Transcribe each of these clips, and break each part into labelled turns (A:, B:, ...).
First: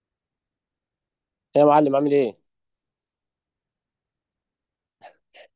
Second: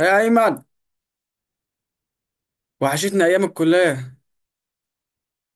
A: يا ايمن،
B: إيه يا معلم، عامل ايه؟
A: وحشتني ايام الكليه.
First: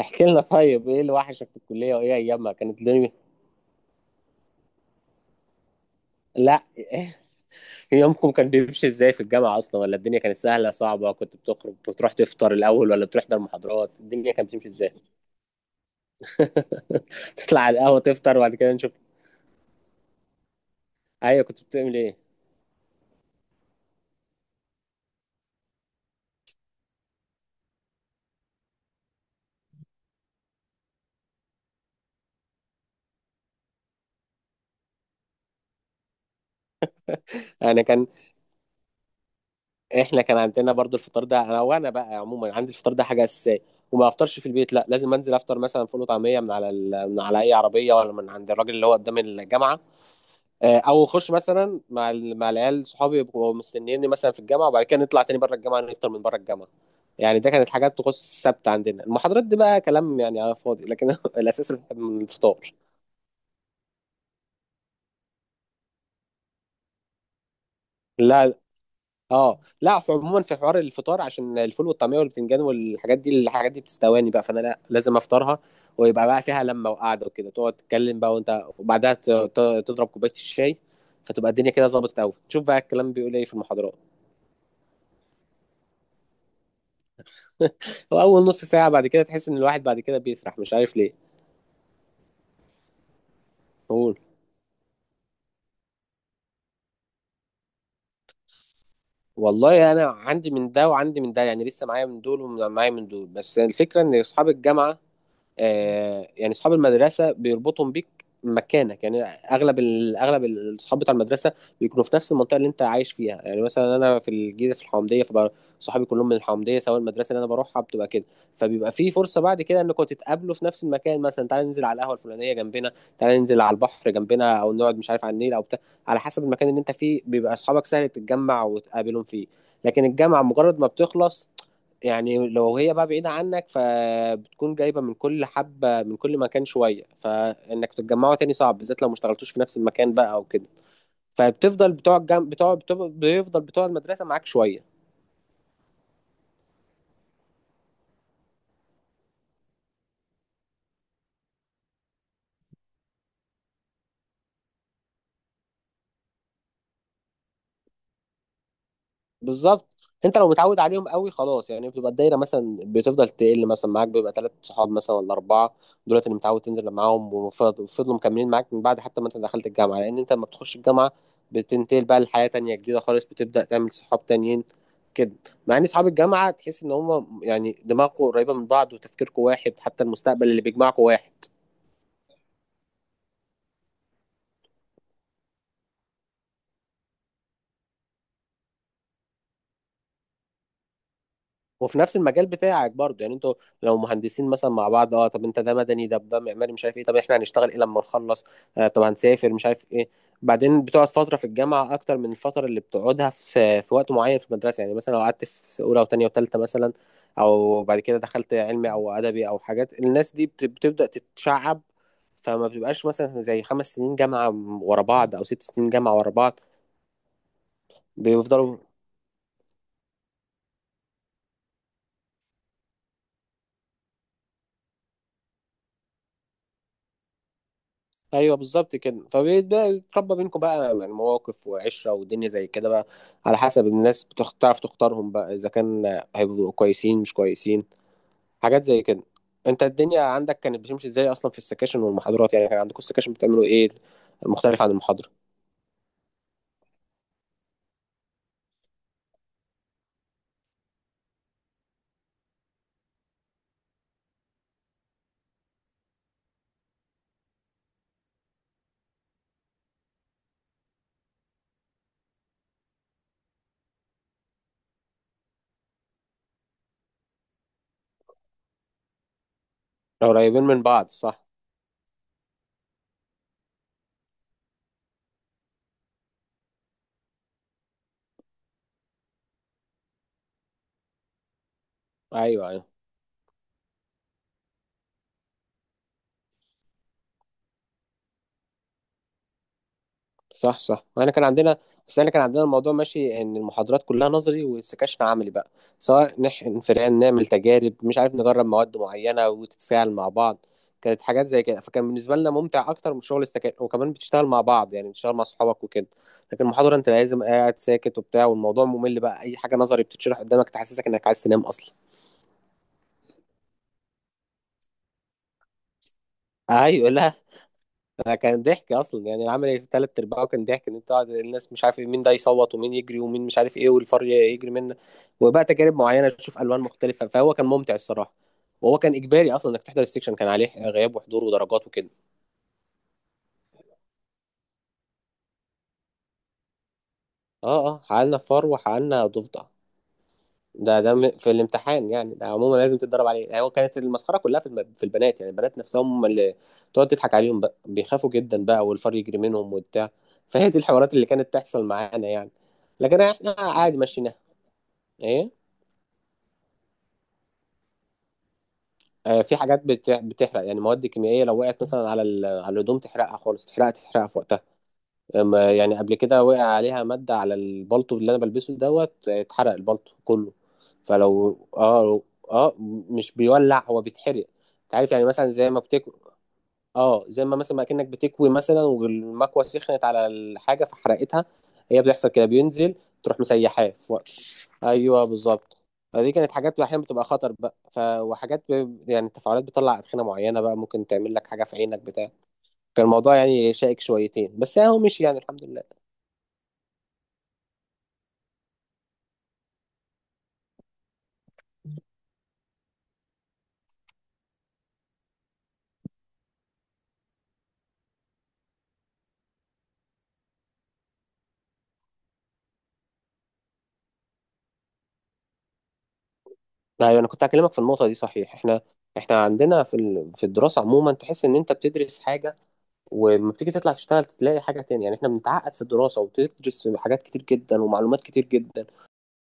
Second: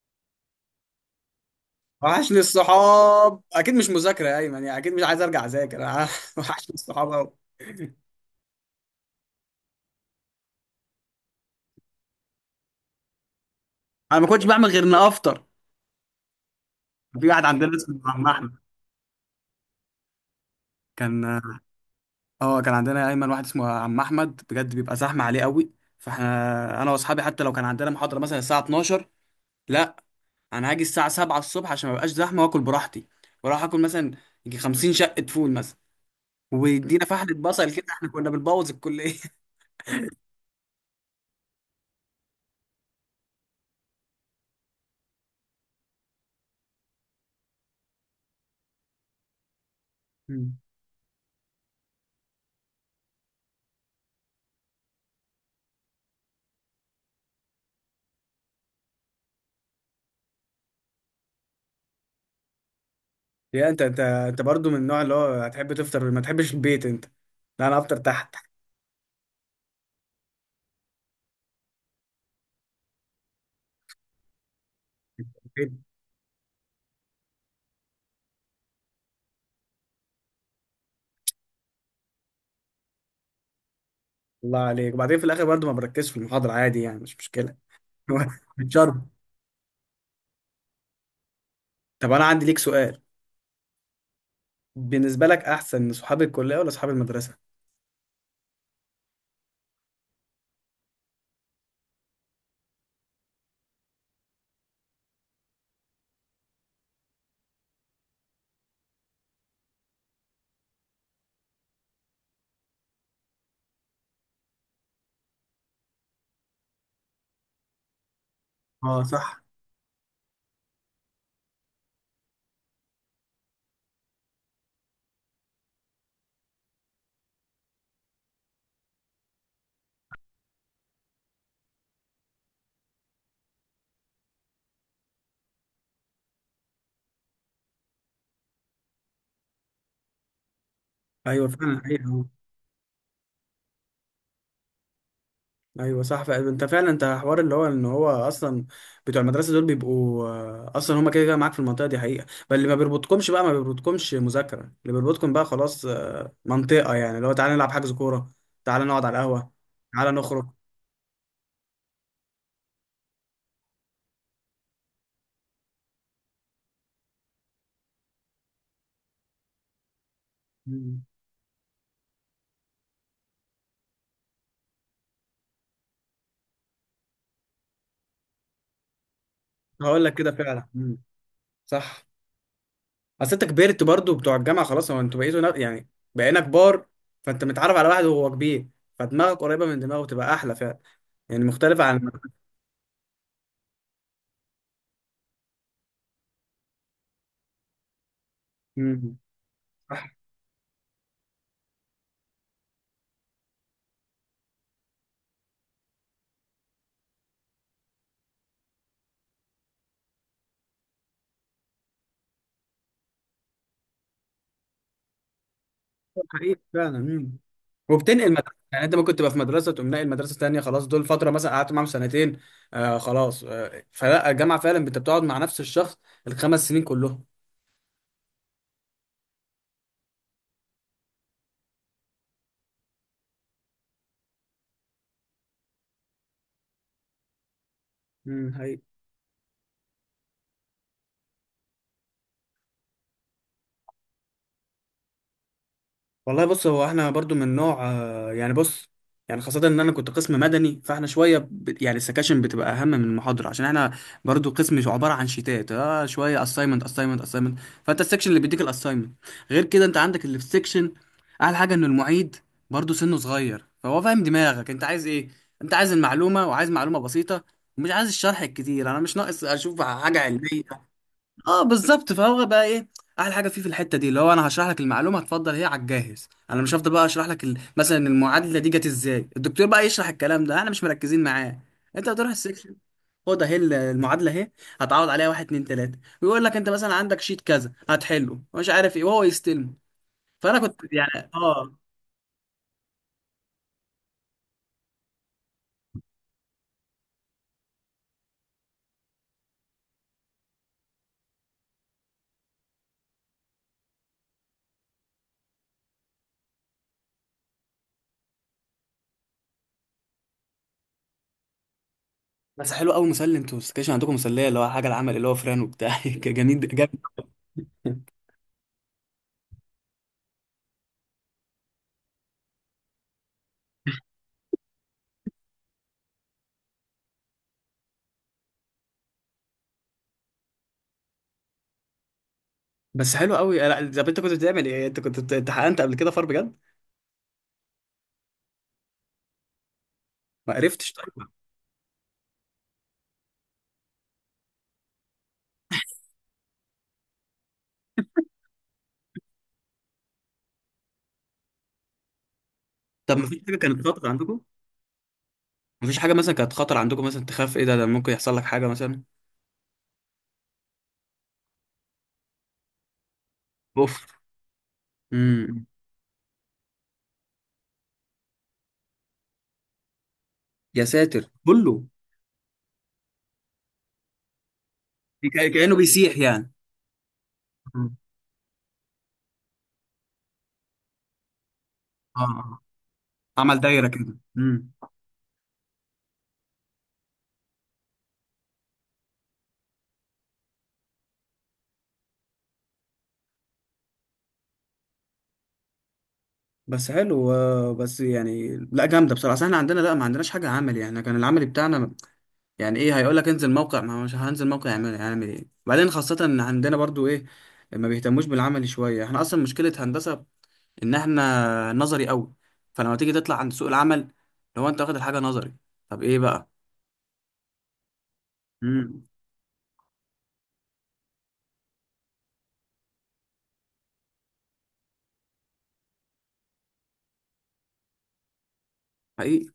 B: احكي لنا طيب، ايه اللي وحشك في الكلية وايه
A: وحشني
B: ايامها كانت الدنيا؟
A: الصحاب اكيد، مش مذاكره يا ايمن، يعني اكيد مش عايز ارجع اذاكر أنا.
B: لا.
A: وحشني الصحاب قوي.
B: يومكم كان بيمشي ازاي في الجامعة اصلا؟ ولا الدنيا كانت سهلة صعبة؟ كنت بتخرج بتروح تفطر الاول ولا بتحضر محاضرات؟
A: انا ما
B: الدنيا
A: كنتش
B: كانت
A: بعمل
B: بتمشي
A: غير
B: ازاي؟
A: اني افطر. في واحد
B: تطلع
A: عندنا
B: على القهوة
A: اسمه عم
B: تفطر
A: احمد
B: وبعد كده نشوف.
A: كان.
B: ايوه، كنت بتعمل ايه؟
A: اه، كان عندنا يا ايمن واحد اسمه عم احمد، بجد بيبقى زحمه عليه قوي. فاحنا انا واصحابي حتى لو كان عندنا محاضره مثلا الساعه 12، لا، انا هاجي الساعه 7 الصبح عشان ما بقاش زحمه واكل براحتي. واروح اكل مثلا، يجي 50 شقه فول مثلا، ويدينا فحله بصل
B: انا
A: كده.
B: كان
A: احنا كنا بنبوظ الكليه.
B: احنا كان عندنا برضو الفطار ده. انا بقى عموما عندي الفطار ده حاجه اساسيه، وما افطرش في البيت، لا، لازم انزل افطر مثلا فول وطعميه من على اي عربيه، ولا من عند الراجل اللي هو قدام الجامعه. آه، او اخش مثلا مع العيال صحابي، يبقوا مستنيني مثلا في الجامعه، وبعد كده نطلع تاني بره الجامعه نفطر من بره الجامعه. يعني ده كانت حاجات تخص السبت عندنا. المحاضرات دي بقى كلام يعني على فاضي، لكن الاساس الفطار.
A: يا انت، انت برضو من النوع اللي هو هتحب تفطر، ما تحبش البيت انت؟ لا، انا افطر تحت
B: لا، اه، لا، في عموما في حوار الفطار عشان الفول والطعميه والبتنجان والحاجات دي، الحاجات دي بتستواني بقى، فانا لا، لازم افطرها.
A: البيت.
B: ويبقى بقى فيها لمه وقعده وكده، تقعد تتكلم بقى وانت، وبعدها تضرب كوبايه الشاي. فتبقى الدنيا كده ظبطت قوي، تشوف بقى الكلام بيقول ايه في المحاضرات.
A: الله عليك. وبعدين في الاخر برضو ما بركزش في المحاضره عادي، يعني مش مشكله.
B: واول نص ساعه بعد
A: بتشرب.
B: كده تحس ان الواحد بعد كده بيسرح، مش عارف ليه.
A: طب انا عندي ليك سؤال،
B: قول.
A: بالنسبه لك احسن صحاب الكليه ولا صحاب المدرسه؟
B: والله انا عندي من ده وعندي من ده، يعني لسه معايا من دول ومعايا من دول، بس الفكره ان اصحاب الجامعه، يعني اصحاب المدرسه بيربطهم بيك مكانك، يعني اغلب اغلب الاصحاب بتاع المدرسه بيكونوا في نفس المنطقه اللي انت عايش فيها. يعني مثلا انا في الجيزه في الحومديه، فبقى صحابي كلهم من الحومديه، سواء المدرسه اللي انا بروحها بتبقى كده. فبيبقى
A: اه
B: في فرصه
A: صح.
B: بعد كده انكم تتقابلوا في نفس المكان، مثلا تعالى ننزل على القهوه الفلانيه جنبنا، تعالى ننزل على البحر جنبنا، او نقعد مش عارف على النيل او بتاع، على حسب المكان اللي انت فيه بيبقى اصحابك سهل تتجمع وتقابلهم فيه. لكن الجامعه مجرد ما بتخلص، يعني لو هي بقى بعيدة عنك، فبتكون جايبة من كل حبة من كل مكان شوية، فإنك تتجمعوا تاني صعب، بالذات لو ما اشتغلتوش في نفس المكان بقى أو كده.
A: ايوه فعلا،
B: فبتفضل بتوع
A: ايوه.
B: الجم... بتوع بتوع بيفضل بتوع المدرسة معاك شوية.
A: ايوه صح فعلا، انت فعلا انت حوار اللي هو ان هو اصلا بتوع المدرسه دول بيبقوا آه، اصلا هما كده كده معاك في المنطقه دي حقيقه، فاللي ما بيربطكمش بقى ما بيربطكمش مذاكره، اللي بيربطكم بقى خلاص آه، منطقه، يعني اللي هو تعالى نلعب حجز كوره، تعالى نقعد على القهوه،
B: بالظبط.
A: تعالى
B: انت
A: نخرج.
B: لو متعود عليهم قوي خلاص، يعني بتبقى الدايره مثلا بتفضل تقل، مثلا معاك بيبقى ثلاث صحاب مثلا ولا اربعه، دولت اللي متعود تنزل معاهم وفضلوا مكملين معاك من بعد، حتى ما انت دخلت الجامعه، لان انت لما بتخش
A: مم.
B: الجامعه بتنتقل بقى لحياه تانية جديده خالص، بتبدا تعمل صحاب تانيين كده. مع ان صحاب الجامعه تحس ان هم يعني دماغكم قريبه من بعض، وتفكيركم واحد،
A: هقول
B: حتى
A: لك كده
B: المستقبل اللي
A: فعلا. مم.
B: بيجمعكم واحد.
A: صح. اصل انت كبرت، برضو بتوع الجامعه خلاص، هو يعني بقينا كبار، فانت متعرف على واحد وهو كبير، فدماغك قريبه من دماغه، تبقى احلى فعلا، يعني مختلفه
B: وفي
A: عن.
B: نفس المجال بتاعك برضه، يعني انتوا لو مهندسين مثلا مع بعض، اه طب انت ده مدني، ده معماري، مش عارف ايه، طب احنا هنشتغل ايه لما نخلص، آه طب
A: مم.
B: هنسافر، مش عارف
A: صح.
B: ايه. بعدين بتقعد فتره في الجامعه اكتر من الفتره اللي بتقعدها في وقت معين في المدرسه. يعني مثلا لو قعدت في اولى وثانيه وثالثه مثلا، او بعد كده دخلت علمي او ادبي او حاجات، الناس دي بتبدا تتشعب. فما بتبقاش مثلا زي 5 سنين جامعه ورا بعض او 6 سنين جامعه ورا
A: حقيقي
B: بعض.
A: فعلا. مم. وبتنقل مدرسه،
B: بيفضلوا.
A: يعني انت ممكن تبقى في مدرسه تقوم ناقل مدرسه تانيه، خلاص دول فتره مثلا قعدت معاهم سنتين. آه خلاص، آه فلا الجامعه فعلا انت بتقعد مع نفس الشخص الخمس سنين كلهم.
B: ايوه، بالظبط كده، فبيبدا يتربى بينكم بقى يعني مواقف وعشره ودنيا زي كده بقى، على حسب الناس. بتعرف تعرف تختارهم بقى اذا كان هيبقوا كويسين مش كويسين،
A: امم.
B: حاجات زي كده. انت الدنيا عندك كانت بتمشي ازاي اصلا في السكاشن والمحاضرات؟ يعني كان عندكم السكاشن بتعملوا ايه، مختلف عن المحاضره؟
A: والله بص، هو احنا برضو من نوع آه، بص، يعني خاصة ان انا كنت قسم مدني، فاحنا شوية يعني السكاشن بتبقى اهم من المحاضرة عشان احنا برضو قسم عبارة عن شيتات، اه شوية اساينمنت، فانت السكشن اللي بيديك الاساينمنت. غير كده انت عندك اللي في السكشن احلى حاجة ان المعيد برضو سنه صغير، فهو فاهم دماغك انت عايز ايه. انت عايز المعلومة، وعايز معلومة بسيطة ومش عايز الشرح الكتير، انا مش ناقص اشوف حاجة
B: قريبين من
A: علمية.
B: بعض، صح.
A: اه بالظبط، فهو بقى ايه احلى حاجه فيه في الحته دي، اللي هو انا هشرح لك المعلومه هتفضل هي على الجاهز، انا مش هفضل بقى اشرح لك مثلا المعادله دي جت ازاي. الدكتور بقى يشرح الكلام ده احنا مش مركزين معاه، انت بتروح
B: ايوه،
A: السكشن
B: ايوه.
A: خد اهي المعادله اهي، هتعوض عليها واحد اتنين تلاته، ويقول لك انت مثلا عندك شيت كذا هتحله مش عارف ايه، وهو يستلم. فانا
B: صح
A: كنت
B: صح،
A: يعني
B: احنا كان عندنا
A: اه.
B: بس احنا كان عندنا الموضوع ماشي، ان المحاضرات كلها نظري والسكاشن عملي بقى، سواء نحقن فئران، نعمل تجارب، مش عارف نجرب مواد معينه وتتفاعل مع بعض. كانت حاجات زي كده، فكان بالنسبه لنا ممتع اكتر من شغل السكاشن، وكمان بتشتغل مع بعض يعني، بتشتغل مع اصحابك وكده. لكن المحاضره انت لازم قاعد ساكت وبتاع، والموضوع ممل بقى، اي حاجه نظري بتتشرح قدامك تحسسك انك عايز تنام اصلا.
A: بس حلو قوي مسلي، انتوا السكشن عندكم مسليه، اللي هو حاجه العمل اللي هو فران وبتاع. جميل جامد.
B: ايوه، لا. انا كان ضحك اصلا، يعني العمل في تلات ارباعه كان ضحك، ان انت قاعد الناس مش عارف إيه، مين ده يصوت ومين يجري ومين مش عارف ايه، والفار يجري منه، وبقى تجارب معينه تشوف الوان مختلفه، فهو كان ممتع الصراحه. وهو كان اجباري اصلا انك تحضر السكشن، كان عليه غياب وحضور ودرجات وكده.
A: بس حلو قوي، لا. طب انت كنت بتعمل ايه؟ انت كنت امتحنت قبل كده فار بجد؟
B: اه اه، حققنا فار وحققنا ضفدع.
A: ما عرفتش
B: ده
A: طيب.
B: في الامتحان يعني، ده عموما لازم تتدرب عليه. يعني هو كانت المسخره كلها في في البنات، يعني البنات نفسهم هم اللي تقعد تضحك عليهم بقى، بيخافوا جدا بقى والفار يجري منهم وبتاع. فهي دي الحوارات اللي كانت تحصل معانا يعني،
A: طب
B: لكن
A: مفيش
B: احنا
A: حاجة كانت
B: عادي
A: خطر
B: مشيناها.
A: عندكم؟
B: ايه؟
A: مفيش حاجة مثلا كانت خطر عندكم، مثلا تخاف ايه، ده ده ممكن يحصل لك حاجة مثلا؟
B: آه، في حاجات بتحرق، يعني مواد كيميائيه لو وقعت مثلا على على الهدوم تحرقها خالص، تحرقها
A: اوف.
B: تحرقها في وقتها.
A: امم.
B: يعني قبل كده وقع عليها مادة على البلطو اللي انا بلبسه دوت، اتحرق البلطو كله.
A: يا ساتر
B: فلو،
A: كله.
B: اه، اه مش بيولع هو، بيتحرق. انت عارف يعني مثلا زي
A: كأنه
B: ما بتكوي،
A: بيسيح يعني.
B: اه زي ما مثلا ما
A: مم.
B: كأنك بتكوي مثلا، والمكوة سخنت على الحاجة فحرقتها. هي
A: اه
B: بتحصل كده،
A: اه.
B: بينزل تروح
A: عمل دايرة
B: مسيحاه في
A: كده.
B: وقت.
A: امم.
B: ايوه، بالظبط. فدي كانت حاجات احيانا بتبقى خطر بقى وحاجات يعني التفاعلات بتطلع ادخنه معينه بقى، ممكن تعمل لك حاجه في عينك بتاع. كان الموضوع يعني شائك شويتين بس اهو مشي يعني، الحمد لله.
A: بس حلو آه، بس يعني لا جامدة بصراحة. أصل احنا عندنا لا، ما عندناش حاجة عملي، يعني إحنا كان العملي بتاعنا يعني ايه، هيقول لك انزل موقع، ما هو مش هنزل موقع يعمل يعمل ايه؟ بعدين خاصة ان عندنا برضو ايه، ما بيهتموش بالعملي شوية. احنا اصلا مشكلة هندسة ان احنا نظري قوي، فلما تيجي تطلع عند سوق العمل لو انت واخد الحاجه نظري، طب ايه بقى؟
B: ايوه، انا كنت هكلمك في النقطه دي صحيح. احنا
A: امم.
B: احنا عندنا في الدراسه عموما تحس ان انت بتدرس حاجه، ولما بتيجي تطلع تشتغل تلاقي حاجه تانية. يعني احنا بنتعقد في الدراسه، وبتدرس حاجات كتير جدا ومعلومات كتير جدا.
A: حقيقي،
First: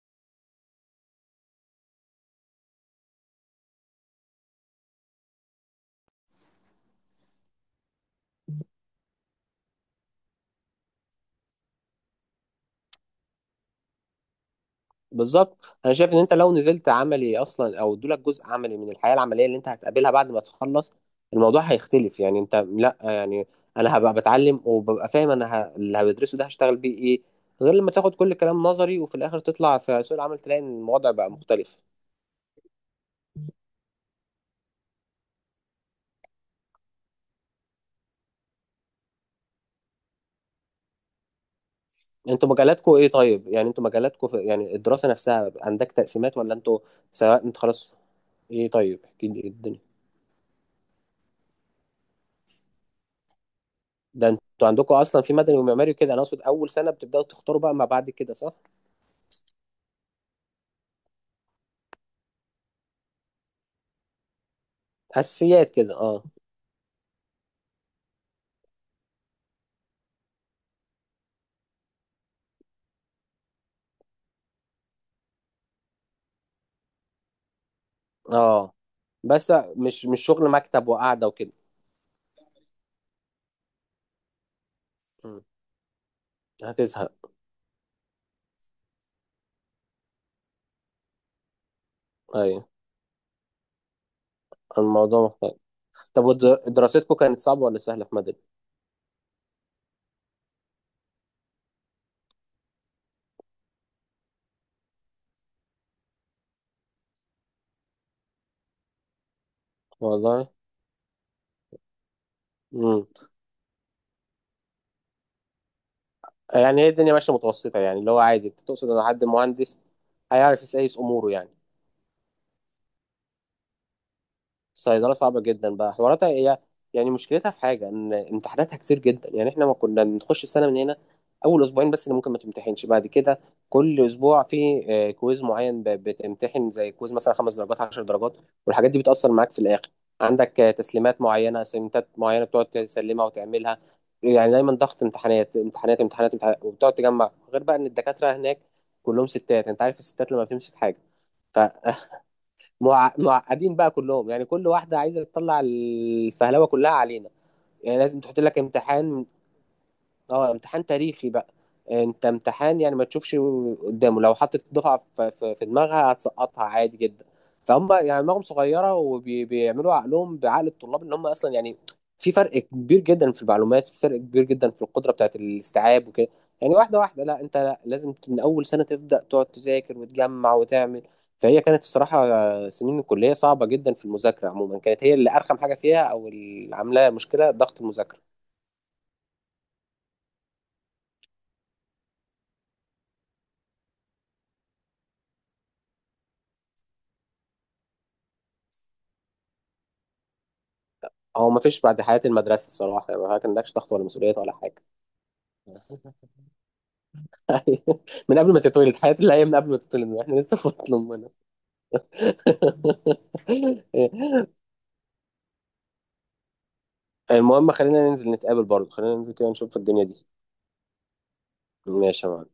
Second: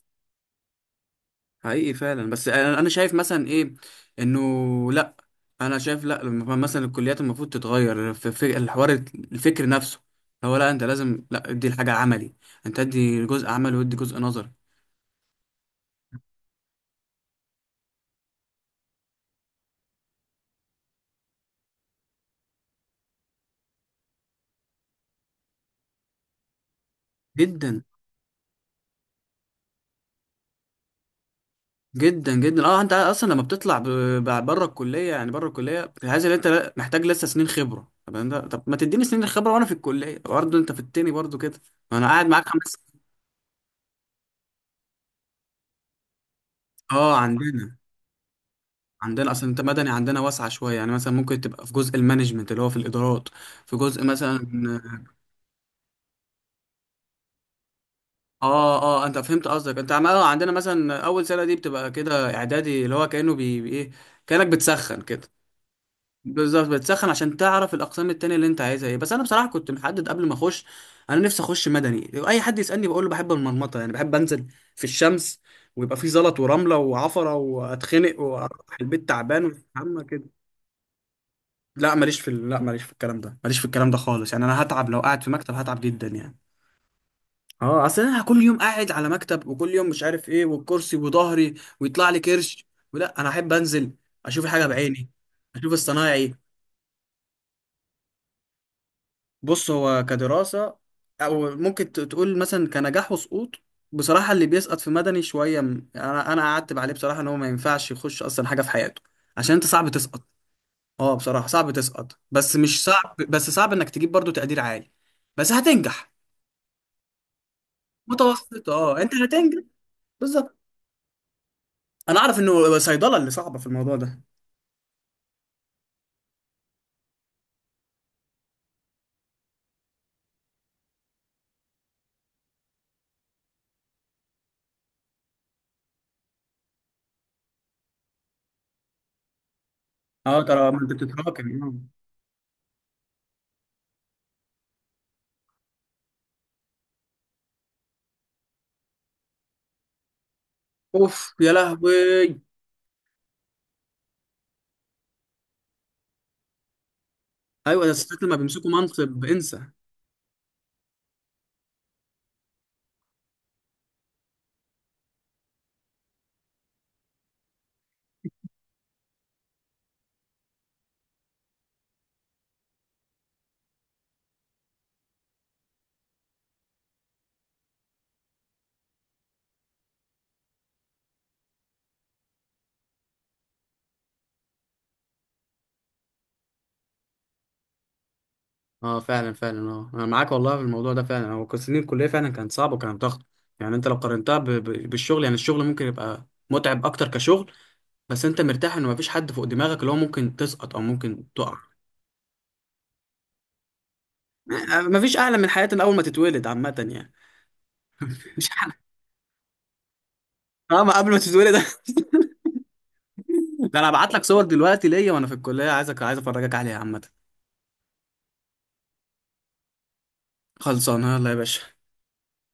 A: حقيقي فعلا. بس انا، أنا شايف مثلا ايه، انه لا، انا شايف لا، لما مثلا الكليات المفروض تتغير في في الحوار الفكر نفسه، هو لا انت لازم لا ادي الحاجه عملي، انت ادي جزء عملي وادي جزء نظري.
B: بالظبط، انا شايف ان انت لو نزلت عملي اصلا، او ادولك جزء عملي من الحياه العمليه اللي انت هتقابلها بعد ما تخلص، الموضوع هيختلف. يعني انت لا يعني، انا هبقى بتعلم وببقى فاهم انا اللي هدرسه ده هشتغل بيه ايه، غير
A: جدا.
B: لما تاخد كل الكلام نظري وفي الاخر تطلع في سوق العمل تلاقي ان الوضع بقى مختلف.
A: جدا جدا. اه انت اصلا لما بتطلع بره الكليه، يعني بره الكليه عايز ان انت محتاج لسه سنين خبره، طب انت طب ما تديني سنين الخبره وانا في الكليه برضه، انت في التاني برضه كده، ما انا قاعد معاك
B: انتوا مجالاتكم
A: خمس.
B: ايه طيب؟ يعني انتوا مجالاتكم يعني الدراسة نفسها عندك تقسيمات ولا انتوا
A: اه
B: سواء، انت
A: عندنا.
B: خلاص؟ ايه طيب، احكي
A: عندنا
B: لي ايه
A: اصلا انت
B: الدنيا.
A: مدني، عندنا واسعه شويه، يعني مثلا ممكن تبقى في جزء المانجمنت اللي هو في الادارات، في جزء
B: ده
A: مثلا.
B: انتوا عندكم اصلا في مدني ومعماري وكده، انا اقصد اول سنة بتبداوا تختاروا بقى ما بعد كده، صح؟
A: اه اه آه، انت فهمت قصدك. آه، عندنا مثلا اول سنه دي بتبقى كده اعدادي، اللي هو كانه ايه، كانك بتسخن كده.
B: اساسيات كده، اه.
A: بالظبط، بتسخن عشان تعرف الاقسام التانية اللي انت عايزها ايه. بس انا بصراحه كنت محدد قبل ما اخش، انا نفسي اخش مدني. اي حد يسالني بقول له بحب المرمطه، يعني بحب انزل في الشمس، ويبقى في زلط ورمله وعفره واتخنق واروح
B: اه،
A: البيت تعبان،
B: بس
A: وحمى
B: مش
A: كده.
B: شغل مكتب وقعدة وكده.
A: لا ماليش في لا ماليش في الكلام ده، ماليش في الكلام ده خالص، يعني انا هتعب لو قاعد في
B: مم.
A: مكتب، هتعب جدا يعني.
B: هتزهق.
A: اه، اصل انا كل يوم قاعد على مكتب، وكل يوم مش عارف ايه، والكرسي وظهري، ويطلع لي
B: ايوه،
A: كرش. ولا انا احب انزل اشوف حاجه بعيني،
B: الموضوع مختلف.
A: اشوف
B: طب
A: الصنايعي.
B: دراستكم كانت صعبة ولا سهلة في مدني؟
A: بص هو كدراسة، أو ممكن تقول مثلا كنجاح وسقوط، بصراحة اللي بيسقط في مدني شوية أنا أعتب عليه بصراحة إن هو ما ينفعش يخش أصلا حاجة في حياته، عشان أنت صعب تسقط.
B: والله.
A: أه بصراحة صعب تسقط، بس مش
B: امم
A: صعب، بس صعب إنك تجيب برضو تقدير عالي، بس هتنجح.
B: يعني هي الدنيا ماشية متوسطة، يعني اللي هو عادي، انت
A: متوسط،
B: تقصد
A: أه
B: ان
A: أنت
B: حد
A: هتنجح،
B: مهندس
A: بالظبط.
B: هيعرف يسيس اموره يعني.
A: أنا أعرف إنه صيدلة اللي صعبة في الموضوع ده.
B: صيدلة صعبة جدا بقى حواراتها هي، يعني مشكلتها في حاجة ان امتحاناتها كتير جدا. يعني احنا ما كنا بنخش السنة من هنا اول اسبوعين بس اللي ممكن ما تمتحنش، بعد كده كل اسبوع في، كويز معين، بتمتحن زي كويز مثلا 5 درجات، 10 درجات، والحاجات دي بتأثر معاك في الاخر.
A: أه
B: عندك
A: ترى ما أنت
B: تسليمات معينة،
A: بتتراكم أه.
B: اسايمنتات معينة بتقعد تسلمها وتعملها. يعني دايما ضغط، امتحانات امتحانات امتحانات امتحانات، وبتقعد تجمع. غير بقى ان الدكاترة هناك كلهم ستات، انت عارف الستات لما بتمسك حاجة،
A: أوف يا لهوي.
B: معقدين بقى كلهم، يعني كل واحده عايزه تطلع الفهلوه كلها علينا.
A: أيوة ده
B: يعني لازم
A: الستات لما
B: تحط لك
A: بيمسكوا منصب
B: امتحان،
A: انسى.
B: اه امتحان تاريخي بقى، انت امتحان يعني ما تشوفش قدامه، لو حطت دفعه في دماغها هتسقطها عادي جدا. فهم يعني دماغهم صغيره، وبيعملوا عقلهم بعقل الطلاب، ان هم اصلا يعني في فرق كبير جدا في المعلومات، في فرق كبير جدا في القدره بتاعت الاستيعاب وكده. يعني واحده واحده، لا انت لا، لازم من اول سنه تبدا تقعد تذاكر وتجمع وتعمل. فهي كانت الصراحه سنين الكليه صعبه جدا في المذاكره عموما، كانت هي اللي ارخم حاجه فيها، او اللي عاملاها مشكله ضغط المذاكره.
A: اه فعلا فعلا، اه انا معاك والله في الموضوع ده فعلا، هو كان سنين الكليه فعلا كانت صعبه، وكانت ضغط. يعني انت لو قارنتها بالشغل، يعني الشغل ممكن يبقى متعب اكتر كشغل، بس انت مرتاح ان مفيش حد فوق دماغك اللي هو ممكن تسقط او ممكن
B: هو
A: تقع.
B: ما فيش بعد حياة المدرسة الصراحة، يعني ما عندكش ضغط ولا مسؤوليات ولا
A: آه،
B: حاجة.
A: مفيش اعلى من حياتنا اول ما تتولد عامه يعني.
B: من
A: مش
B: قبل ما
A: اعلى.
B: تتولد حياة اللي هي، من قبل ما تتولد احنا لسه في
A: اه، ما
B: بطن
A: قبل ما
B: أمنا.
A: تتولد. ده انا هبعت لك صور دلوقتي ليا وانا في الكليه، عايزك عايز افرجك عليها عامه.
B: المهم خلينا ننزل نتقابل برضه، خلينا ننزل كده نشوف الدنيا دي.
A: خلصانه يلا يا باشا.
B: ماشي يا معلم.